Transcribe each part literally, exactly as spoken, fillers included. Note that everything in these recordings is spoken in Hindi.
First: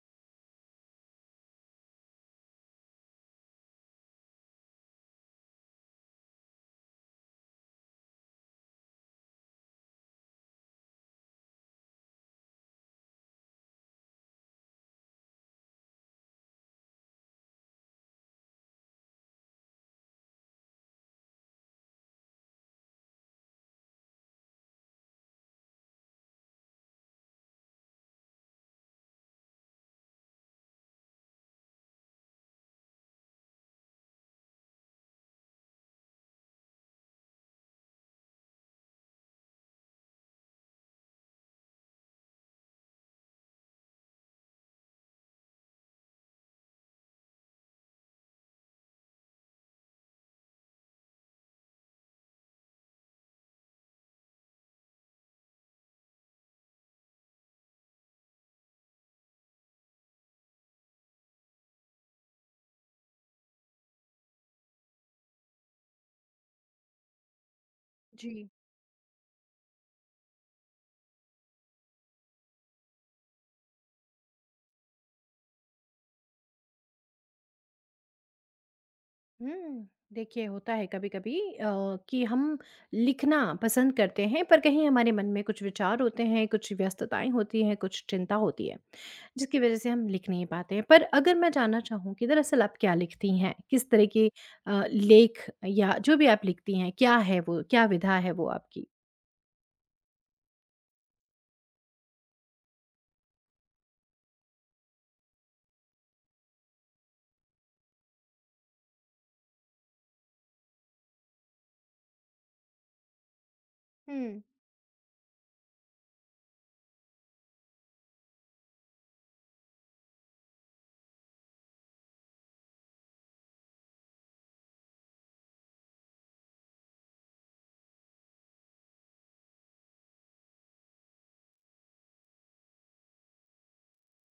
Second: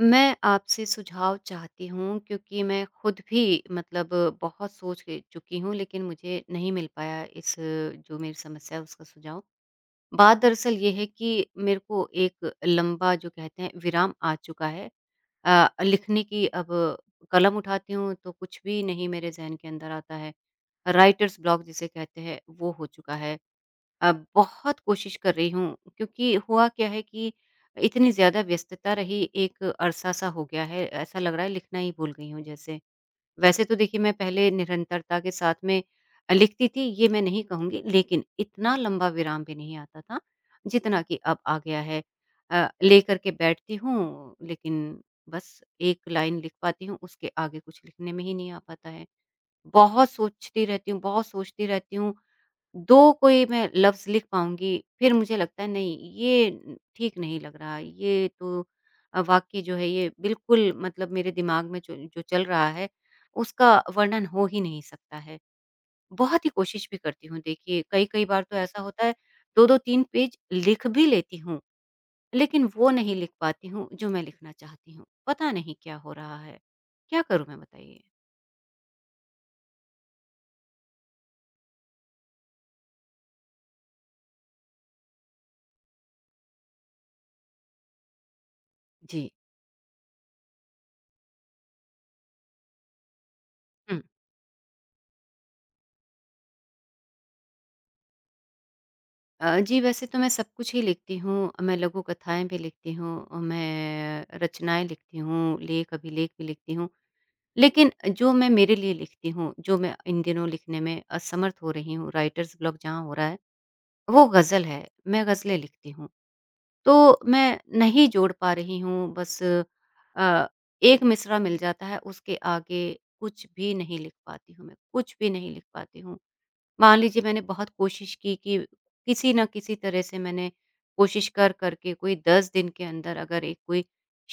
मैं आपसे सुझाव चाहती हूँ क्योंकि मैं खुद भी मतलब बहुत सोच के चुकी हूँ लेकिन मुझे नहीं मिल पाया इस जो मेरी समस्या है उसका सुझाव। बात दरअसल ये है कि मेरे को एक लंबा जो कहते हैं विराम आ चुका है। अ, लिखने की अब कलम उठाती हूँ तो कुछ भी नहीं मेरे ज़हन के अंदर आता है। राइटर्स ब्लॉक जिसे कहते हैं वो हो चुका है। अ, बहुत कोशिश कर रही हूँ क्योंकि हुआ क्या है कि इतनी ज़्यादा व्यस्तता रही। एक अरसा सा हो गया है, ऐसा लग रहा है लिखना ही भूल गई हूँ जैसे। वैसे तो देखिए मैं पहले निरंतरता के साथ में लिखती थी ये मैं नहीं कहूँगी, लेकिन इतना लंबा विराम भी नहीं आता था जितना कि अब आ गया है। अ, लेकर के बैठती हूँ, लेकिन बस एक लाइन लिख पाती हूँ, उसके आगे कुछ लिखने में ही नहीं आ पाता है। बहुत सोचती रहती हूँ, बहुत सोचती रहती हूँ। दो कोई मैं लफ्ज़ लिख पाऊँगी, फिर मुझे लगता है नहीं ये उम, ठीक नहीं लग रहा, ये तो अ, वाक्य जो है ये बिल्कुल मतलब मेरे दिमाग में जो जो चल रहा है, उसका वर्णन हो ही नहीं सकता है। बहुत ही कोशिश भी करती हूँ देखिए, कई-कई बार जी। तो ऐसा होता है दो दो तीन पेज लिख भी लेती हूँ, लेकिन वो नहीं लिख पाती हूँ जो मैं लिखना चाहती हूँ। पता नहीं क्या हो रहा है? क्या करूँ मैं बताइए? हुँ। देखिए, होता है कभी-कभी अ, कि हम लिखना पसंद करते हैं, पर कहीं हमारे मन में कुछ विचार होते हैं, कुछ व्यस्तताएँ होती हैं, कुछ चिंता होती है, जी। जिसकी वज़ह से हम लिख नहीं पाते हैं। पर अगर मैं जानना चाहूँ कि दरअसल आप क्या लिखती हैं? किस तरह के अ, लेख या जो भी आप लिखती हैं, क्या है वो? क्या विधा है वो आपकी? अ, जी, वैसे तो मैं सब कुछ ही लिखती हूँ। मैं लघु कथाएँ भी लिखती हूँ। अ, मैं रचनाएँ लिखती हूँ, लेख, अभिलेख भी लिखती हूँ। लेकिन जो मैं मेरे लिए लिखती हूँ, जो मैं इन दिनों लिखने में असमर्थ हो रही हूँ, राइटर्स ब्लॉक जहाँ हो रहा है, वो हुँ। ग़ज़ल है। मैं ग़ज़लें लिखती हूँ। तो मैं नहीं जोड़ पा रही हूँ, बस अ, एक मिसरा मिल जाता है, उसके आगे कुछ भी नहीं लिख पाती हूँ मैं, कुछ भी नहीं लिख पाती हूँ। मान लीजिए मैंने बहुत कोशिश की कि किसी न किसी तरह से मैंने कोशिश कर करके कोई दस दिन के अंदर अगर एक कोई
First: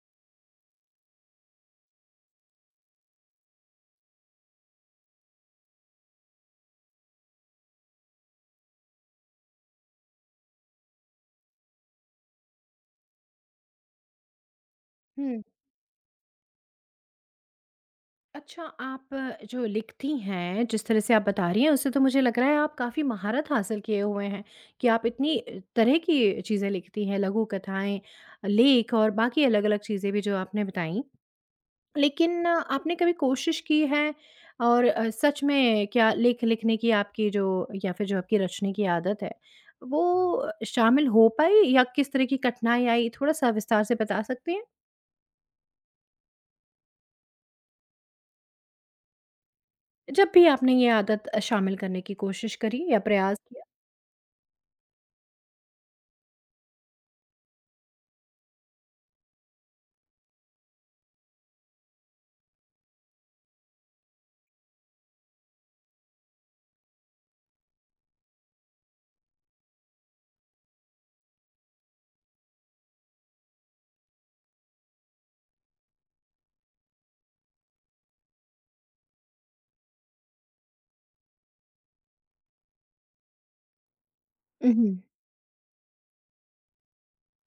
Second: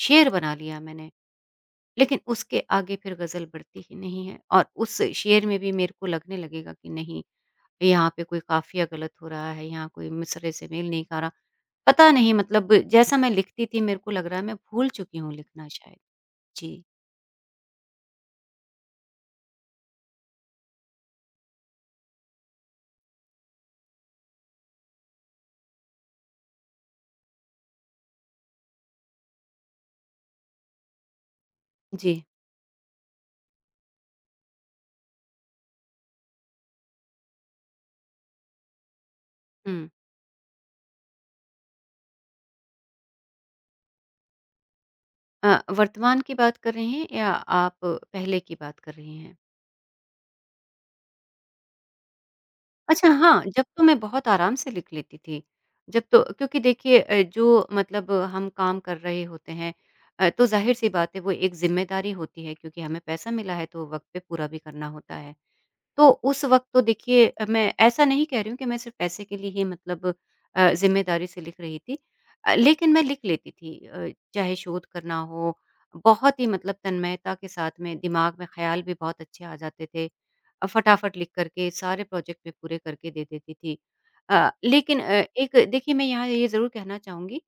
शेर बना लिया मैंने, लेकिन उसके आगे फिर गज़ल बढ़ती ही नहीं है, और उस शेर में भी मेरे को लगने लगेगा कि नहीं, यहाँ पे कोई काफ़िया गलत हो रहा है, यहाँ कोई मिसरे से मेल नहीं खा रहा। पता नहीं मतलब जैसा मैं लिखती थी मेरे को लग रहा है मैं भूल चुकी हूँ हुँ। लिखना शायद। जी, अच्छा, आप जो लिखती हैं, जिस तरह से आप बता रही हैं, उससे तो मुझे लग रहा है आप काफ़ी महारत हासिल किए हुए हैं कि आप इतनी अ, तरह की चीज़ें लिखती हैं, लघु कथाएँ, लेख और बाकी अलग-अलग चीज़ें भी जो आपने बताई। जी, लेकिन आपने कभी कोशिश की है और अ, सच में क्या लेख लिखने की आपकी जो या फिर जो आपकी रचने की आदत है, हुँ। वो शामिल हो पाई या किस तरह की कठिनाई आई? थोड़ा-सा विस्तार से बता सकती हैं? अ, वर्तमान की बात कर रहे हैं या आप पहले की बात कर रही हैं? जब भी आपने ये आदत अ, शामिल करने की कोशिश करी या अच्छा, प्रयास हाँ, किया? जब तो मैं बहुत आराम से लिख लेती थी। जब तो क्योंकि देखिए अ, जो मतलब हम काम कर रहे होते हैं अ, तो ज़ाहिर-सी बात है वो एक ज़िम्मेदारी होती है, क्योंकि हमें पैसा मिला है तो वक़्त पे पूरा भी करना होता है। तो उस वक़्त तो देखिए अ, मैं ऐसा नहीं कह रही हूँ कि मैं सिर्फ़ पैसे के लिए ही मतलब अ, ज़िम्मेदारी से लिख रही थी। अ, लेकिन मैं लिख लेती थी अ, चाहे शोध करना हो, बहुत ही मतलब तन्मयता के साथ में दिमाग में ख़्याल भी बहुत अच्छे आ जाते थे। अ, फटाफट लिख कर के सारे प्रोजेक्ट मैं पूरे करके दे देती थी। अ, उहुँ, लेकिन अ, एक देखिए मैं यहाँ ये ज़रूर कहना चाहूँगी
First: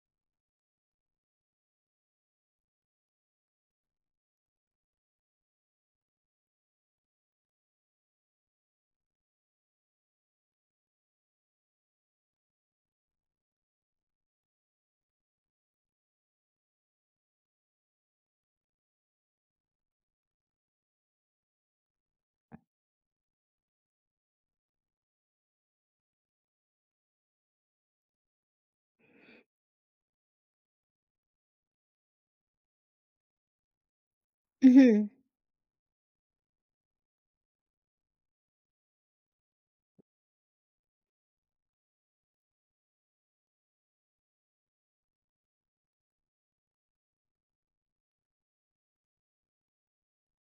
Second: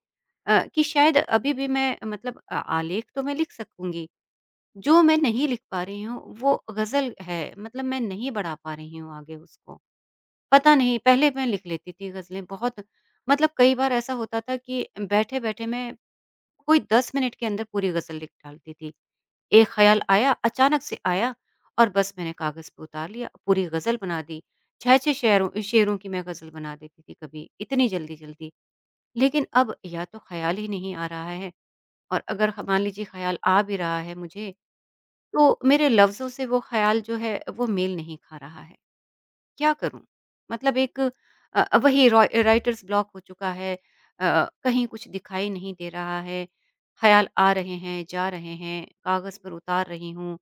अ, कि शायद अभी भी मैं मतलब अ, आलेख तो मैं लिख सकूँगी। जो मैं नहीं लिख पा रही हूँ, वो गज़ल है, मतलब मैं नहीं बढ़ा पा रही हूँ आगे उसको। पता नहीं, पहले मैं लिख लेती थी गज़लें बहुत, मतलब कई बार ऐसा होता था कि बैठे-बैठे मैं कोई दस मिनट के अंदर पूरी गज़ल लिख डालती थी। एक ख़्याल आया, अचानक से आया, और बस मैंने कागज़ पे उतार लिया, पूरी गज़ल बना दी। छह छह शेयरों शेरों शेरों की मैं गज़ल बना देती थी कभी, इतनी जल्दी-जल्दी। लेकिन अब या तो ख़्याल ही नहीं आ रहा है, और अगर ह मान लीजिए ख़्याल आ भी रहा है मुझे, उहुँ। तो मेरे लफ्ज़ों से वो ख़्याल जो है वो मेल नहीं खा रहा है। क्या करूँ? मतलब एक अ, वही रॉ राइटर्स ब्लॉक हो चुका है। अ, कहीं कुछ दिखाई नहीं दे रहा है। ख़्याल आ रहे हैं, जा रहे हैं, कागज़ पर उतार रही हूँ।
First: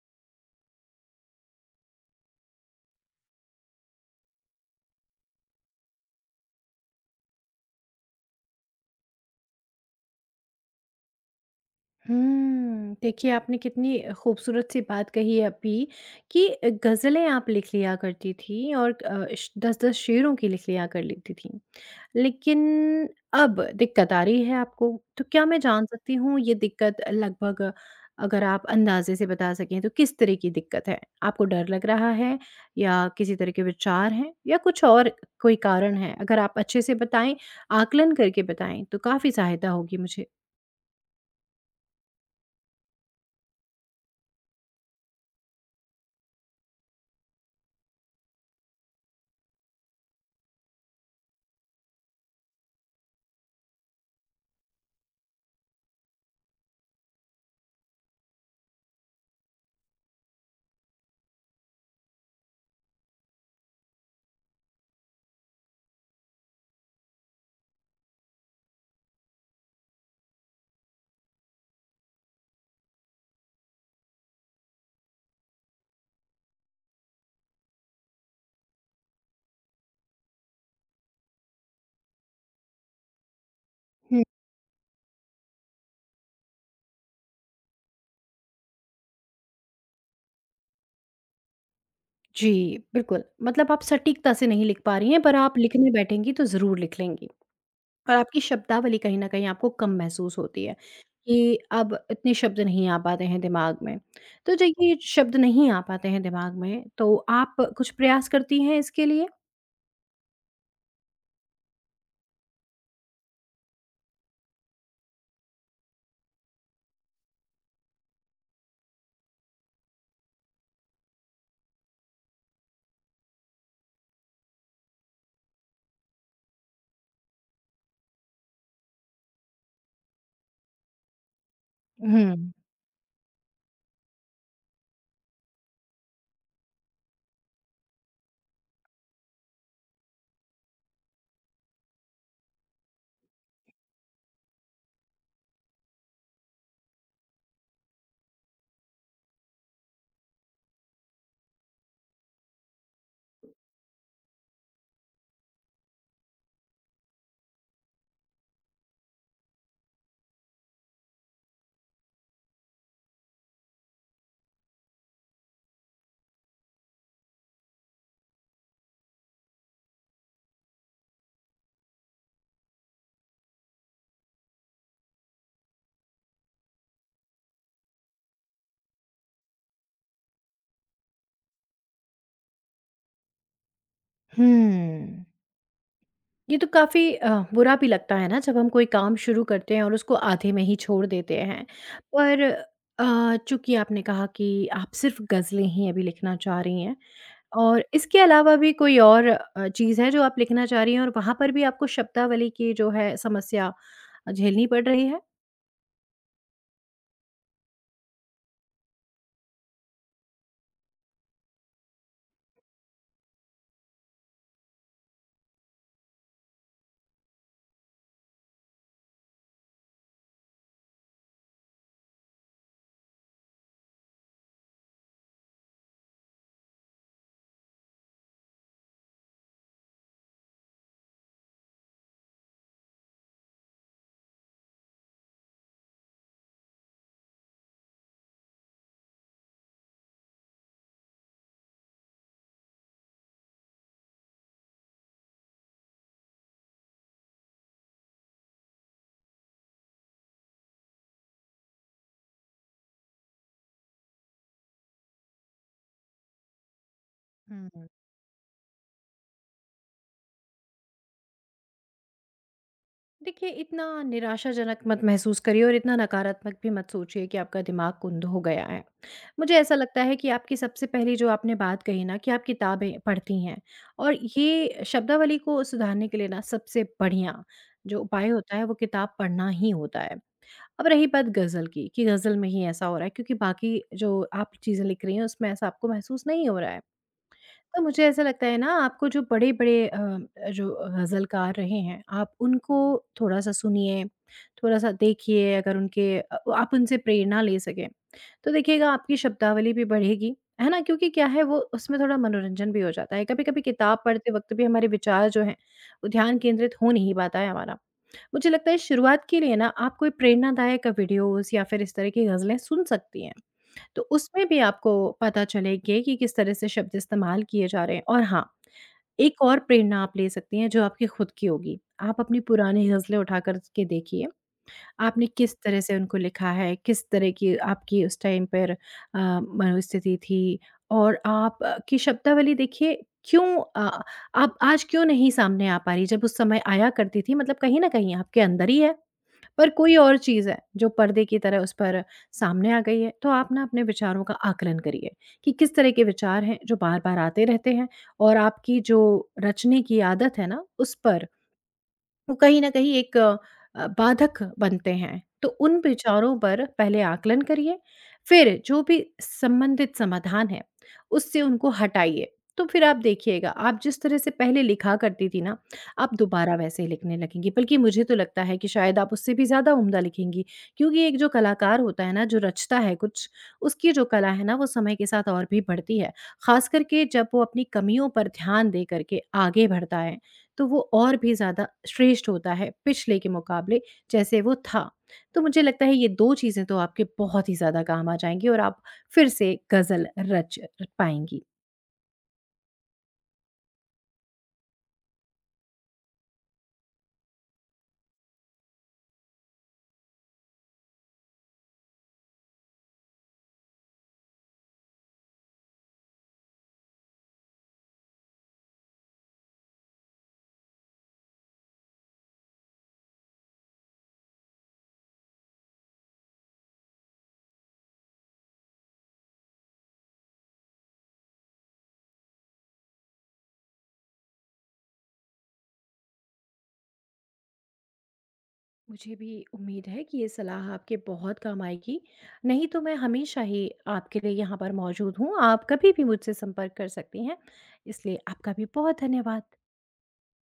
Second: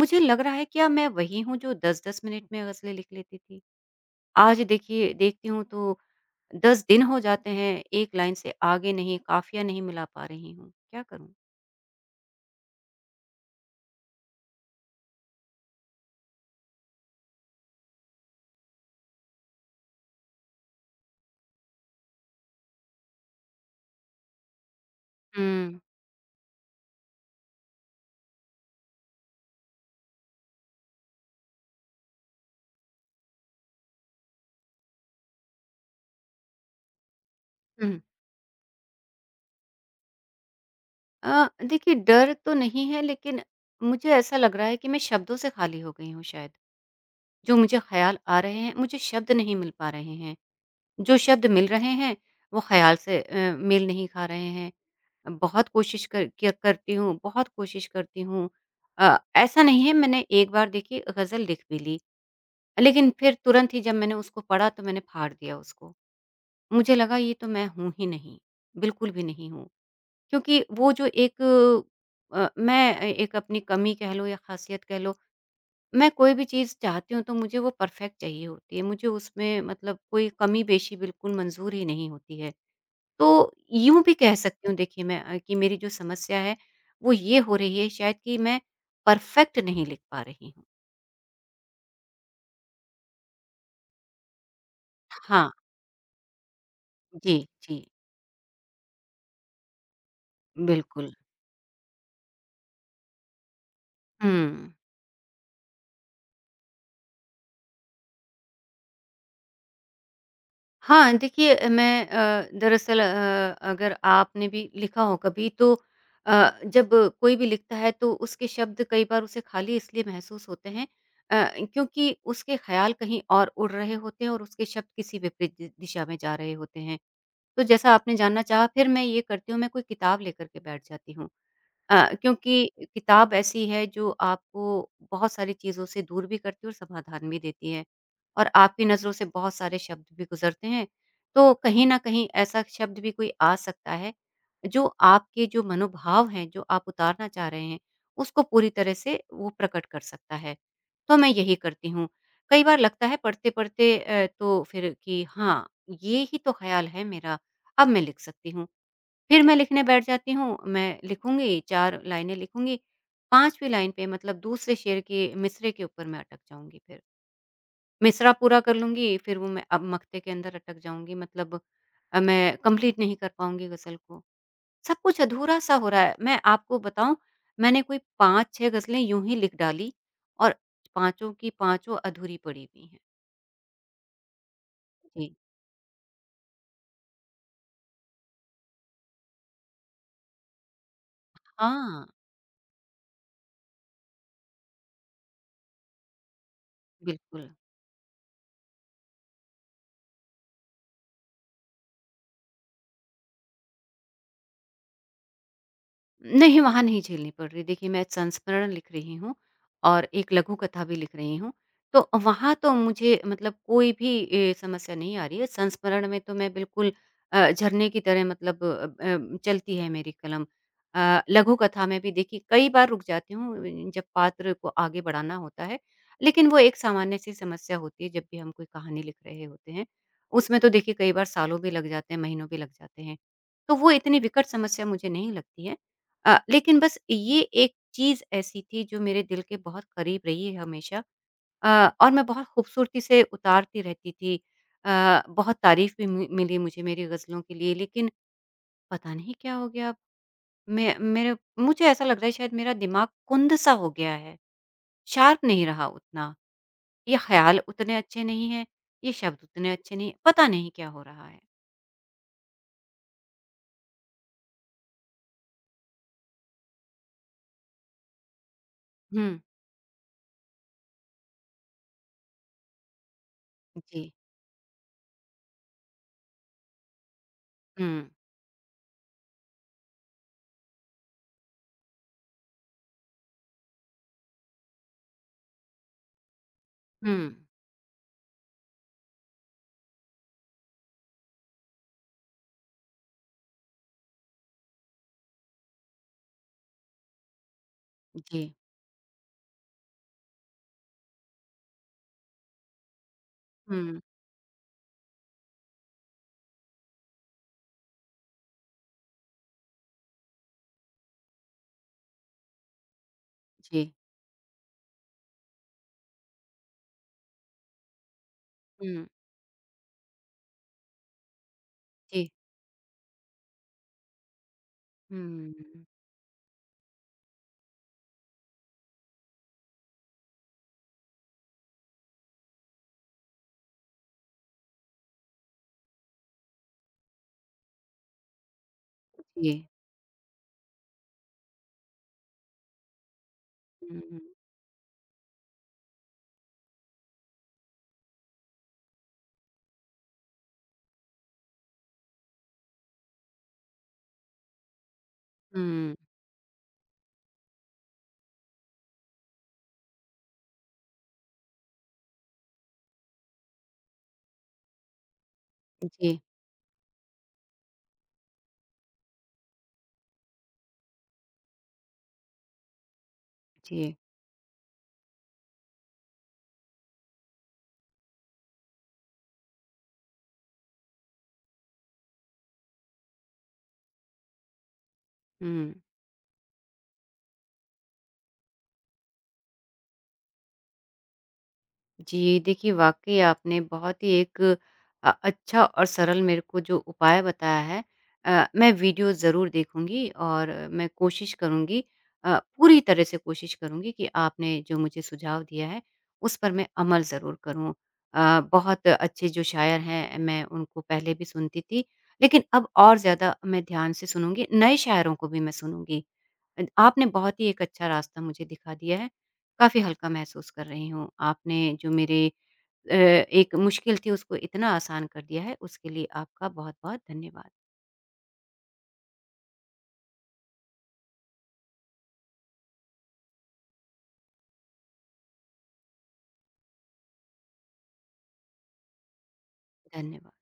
मुझे लग रहा है क्या मैं वही हूँ जो दस दस मिनट में ग़ज़लें लिख लेती थी? आज देखिए देखती हूँ तो दस दिन हो जाते हैं, एक लाइन से आगे नहीं, काफ़िया नहीं मिला पा रही हूँ। क्या करूँ? हुँ, देखिए आपने कितनी खूबसूरत सी बात कही है अभी कि गज़लें आप लिख लिया करती थीं और अ, श दस दस शेरों की लिख लिया कर लेती थीं। लेकिन अब दिक्कत आ रही है आपको, तो क्या मैं जान सकती हूँ ये दिक्कत लगभग अगर आप अंदाज़े से बता सकें तो किस तरह की दिक्कत है? आपको डर लग रहा है या किसी तरह के विचार हैं या कुछ और कोई कारण है? अगर आप अच्छे से बताएँ, हुँ। आकलन करके बताएँ तो काफ़ी सहायता होगी मुझे। अ, देखिए डर तो नहीं है, लेकिन मुझे ऐसा लग रहा है कि मैं शब्दों से खाली हो गई हूँ शायद। जो मुझे ख़्याल आ रहे हैं, मुझे शब्द नहीं मिल पा रहे हैं। जो शब्द मिल रहे हैं, वो ख़्याल से अ, मेल नहीं खा रहे हैं। बहुत कोशिश कर किया करती हूँ, बहुत कोशिश करती हूँ। अ, ऐसा नहीं है, मैंने एक बार देखिए गज़ल लिख भी ली, लेकिन फिर तुरंत ही जब मैंने उसको पढ़ा तो मैंने फाड़ दिया उसको। मुझे लगा ये तो मैं हूँ ही नहीं, बिल्कुल भी नहीं हूँ। क्योंकि वो जो एक अ, मैं एक अपनी कमी कह लो या खासियत कह लो, मैं कोई भी चीज़ चाहती हूँ तो मुझे वो परफ़ेक्ट चाहिए होती है। मुझे उसमें मतलब कोई कमी-पेशी बिल्कुल मंज़ूर ही नहीं होती है। तो यूँ भी हुँ। कह सकती हूँ देखिए मैं अ, कि मेरी जो समस्या है वो ये हो रही है शायद कि मैं परफ़ेक्ट नहीं लिख पा रही हूँ। जी, बिल्कुल। मतलब आप सटीकता से नहीं लिख पा रही हैं पर हाँ, आप लिखने बैठेंगी तो ज़रूर लिख लेंगी जी, जी, और आपकी शब्दावली कहीं न कहीं आपको कम महसूस होती है बिल्कुल। कि अब इतने शब्द नहीं आ पाते हैं दिमाग में। तो जो हुँ। ये शब्द नहीं आ पाते हैं दिमाग में तो आप कुछ प्रयास करती हैं इसके लिए? हाँ, देखिए अ, मैं अ, दरअसल अ, अगर आपने भी लिखा हो कभी तो अ, जब कोई भी लिखता है तो उसके शब्द कई बार उसे खाली इसलिए महसूस होते हैं अ, क्योंकि उसके ख़्याल कहीं और उड़ रहे होते हैं, और उसके शब्द किसी विपरीत दि दिशा में जा रहे होते हैं। तो जैसा आपने जानना चाहा, फिर मैं ये करती हूँ, मैं कोई किताब लेकर के बैठ जाती हूँ। अ, हुँ, क्योंकि किताब ऐसी है जो आपको बहुत सारी चीज़ों से दूर भी करती है और समाधान भी देती है, और आपकी नज़रों से बहुत सारे शब्द भी गुज़रते हैं, तो कहीं न कहीं ऐसा शब्द भी कोई आ सकता है, जो आपके जो मनोभाव हैं, जो आप उतारना चाह रहे हैं, उसको पूरी तरह से वो प्रकट कर सकता है। तो मैं यही करती हूँ। कई बार लगता है पढ़ते-पढ़ते अ, तो फिर कि हाँ, ये ही तो ख़्याल है मेरा, अब मैं लिख सकती हूँ। फिर मैं लिखने बैठ जाती हूँ, मैं लिखूँगी चार लाइनें लिखूँगी, पाँचवीं लाइन पे मतलब दूसरे शेर के मिसरे के ऊपर मैं अटक जाऊँगी फिर। मिसरा पूरा कर लूँगी, फिर वो मैं अब मक्ते के अंदर अटक जाऊँगी, मतलब अ, मैं कंप्लीट नहीं कर पाऊँगी गज़ल को। सब कुछ अधूरा-सा हो रहा है। मैं आपको बताऊँ, मैंने कोई पाँच छह गज़लें यूँ ही लिख डाली, और पाँचों की पाँचों अधूरी पड़ी हुई हैं। हुँ। जी। ये तो काफ़ी अ, बुरा भी लगता है ना जब हम कोई काम शुरू करते हैं और उसको आधे में ही छोड़ देते हैं। हाँ, पर अ, चूँकि आपने कहा कि आप सिर्फ़ गज़लें ही अभी लिखना चाह रही हैं बिल्कुल। और इसके अलावा भी कोई और अ, चीज़ है जो आप लिखना चाह रही हैं और वहाँ पर भी आपको शब्दावली की जो है समस्या झेलनी पड़ रही है? नहीं, वहाँ नहीं झेलनी पड़ रही। देखिए, मैं संस्मरण लिख रही हूँ और एक लघु कथा भी लिख रही हूँ। तो वहाँ तो मुझे मतलब कोई भी ए, समस्या नहीं आ रही है। संस्मरण में तो मैं बिल्कुल अ, झरने की तरह, मतलब अ अ, चलती है मेरी कलम। अ, लघु कथा में भी देखिए कई बार रुक जाती हूँ अ, जब पात्र को आगे बढ़ाना होता है। लेकिन वो एक सामान्य-सी समस्या होती है जब भी हम कोई कहानी लिख रहे होते हैं। उसमें तो देखिए कई बार सालों भी लग जाते हैं, महीनों भी लग जाते हैं। तो वो इतनी विकट समस्या मुझे नहीं लगती है। अ, लेकिन बस ये एक चीज़ ऐसी थी जो मेरे दिल के बहुत करीब रही है हमेशा, अ, और मैं बहुत खूबसूरती से उतारती रहती थी। अ, बहुत तारीफ़ भी मि मिली मुझे मेरी ग़ज़लों के लिए, लेकिन पता नहीं क्या हो गया, मैं मेरे मुझे ऐसा लग रहा है शायद मेरा दिमाग कुंद-सा हो गया है, शार्प नहीं रहा उतना। ये ख़्याल हुँ। उतने अच्छे नहीं हैं, ये शब्द उतने अच्छे नहीं, पता नहीं क्या हो रहा है। देखिए, इतना निराशाजनक मत महसूस करिए और इतना नकारात्मक भी मत सोचिए कि आपका दिमाग कुंद हो गया है। हुँ, मुझे ऐसा लगता है कि आपकी सबसे पहली जो आपने बात कही ना कि आप किताबें पढ़ती हैं जी। और ये शब्दावली को सुधारने के लिए ना सबसे बढ़िया हुँ, जो उपाय होता है वो किताब पढ़ना ही होता है। अब रही बात गज़ल की, कि गज़ल में ही ऐसा हो रहा है क्योंकि बाकी जो आप चीज़ें लिख रही हैं उसमें ऐसा आपको महसूस नहीं हो रहा है। हुँ, तो मुझे ऐसा लगता है ना आपको जो बड़े-बड़े अ, जो ग़ज़लकार रहे हैं, आप उनको थोड़ा-सा सुनिए, थोड़ा-सा देखिए अगर उनके अ, आप उनसे प्रेरणा ले सकें, जी। तो देखिएगा आपकी शब्दावली भी बढ़ेगी, है ना? क्योंकि क्या है वो उसमें थोड़ा मनोरंजन भी हो जाता है। कभी-कभी किताब हुँ, पढ़ते वक़्त भी हमारे विचार जो हैं, वो ध्यान केंद्रित हो नहीं पाता है हमारा। मुझे लगता है शुरुआत के लिए ना आप कोई प्रेरणादायक वीडियोज़ या फिर इस तरह की ग़ज़लें सुन सकती हैं। जी। तो उसमें भी आपको पता चलेगी कि किस तरह से शब्द इस्तेमाल किए जा रहे हैं और हाँ, हुँ, एक और प्रेरणा आप ले सकती हैं जो आपकी खुद की होगी। आप जी। अपनी पुरानी गज़लें उठा कर के देखिए, आपने हुँ। किस तरह से उनको लिखा है, किस तरह की आपकी उस टाइम पर अ, मनोस्थिति थी और आप अ, की शब्दावली देखिए क्यों अ, आप आज क्यों नहीं सामने आ पा रही जब उस समय आया करती थी मतलब कहीं न कहीं आपके अंदर ही है। जी। पर कोई और चीज़ है जो पर्दे की तरह उस पर सामने आ गई है, तो आप ना अपने हुँ, हुँ। विचारों का आकलन करिए कि किस तरह के विचार हैं जो बार-बार आते रहते हैं और आपकी जो रचने की आदत है ना, उस पर वो कहीं न कहीं एक अ, बाधक बनते हैं। तो उन हुँ। विचारों पर पहले आकलन करिए, फिर जो भी संबंधित समाधान है, उससे उनको हटाइए। तो फिर आप देखिएगा, आप जिस तरह से पहले लिखा करती थी ना, आप जी, दोबारा वैसे ही लिखने लगेंगी। बल्कि मुझे तो लगता है कि शायद आप उससे भी ज़्यादा उम्दा लिखेंगी, क्योंकि एक जो कलाकार होता है ना, जो रचता है कुछ, उसकी जी। जो कला है ना, वो समय के साथ और भी बढ़ती है। ख़ास करके जब वो अपनी कमियों पर ध्यान दे करके आगे बढ़ता है। तो वो और भी ज़्यादा श्रेष्ठ होता है पिछले के मुकाबले जैसे वो था। तो मुझे हुँ। लगता है ये दो चीज़ें तो आपके बहुत ही ज़्यादा काम आ जाएँगी और आप फिर से गज़ल रच पाएँगी। जी, देखिए वाक़ई आपने बहुत ही एक अ, अच्छा और सरल मेरे को जो उपाय बताया है, अ, मैं वीडियो ज़रूर देखूँगी, और मैं कोशिश करूँगी, अ, पूरी तरह से कोशिश करूँगी कि आपने जो मुझे सुझाव दिया है, उस पर मैं अमल ज़रूर करूँ। अ, बहुत अच्छे जो शायर हैं, मैं उनको पहले भी सुनती थी, लेकिन अब और ज़्यादा मैं ध्यान से सुनूँगी, नए शायरों को भी मैं सुनूँगी। अ, आपने बहुत ही एक अच्छा रास्ता मुझे दिखा दिया है, काफ़ी हल्का महसूस कर रही हूँ। आपने जो मेरे अ, एक मुश्किल थी उसको इतना आसान कर दिया है, उसके लिए आपका बहुत-बहुत धन्यवाद। मुझे भी उम्मीद है कि ये सलाह आपके बहुत काम आएगी। नहीं तो मैं हमेशा ही आपके लिए यहाँ पर मौजूद हूँ। आप कभी भी मुझसे संपर्क कर सकती हैं। इसलिए आपका भी बहुत धन्यवाद। धन्यवाद।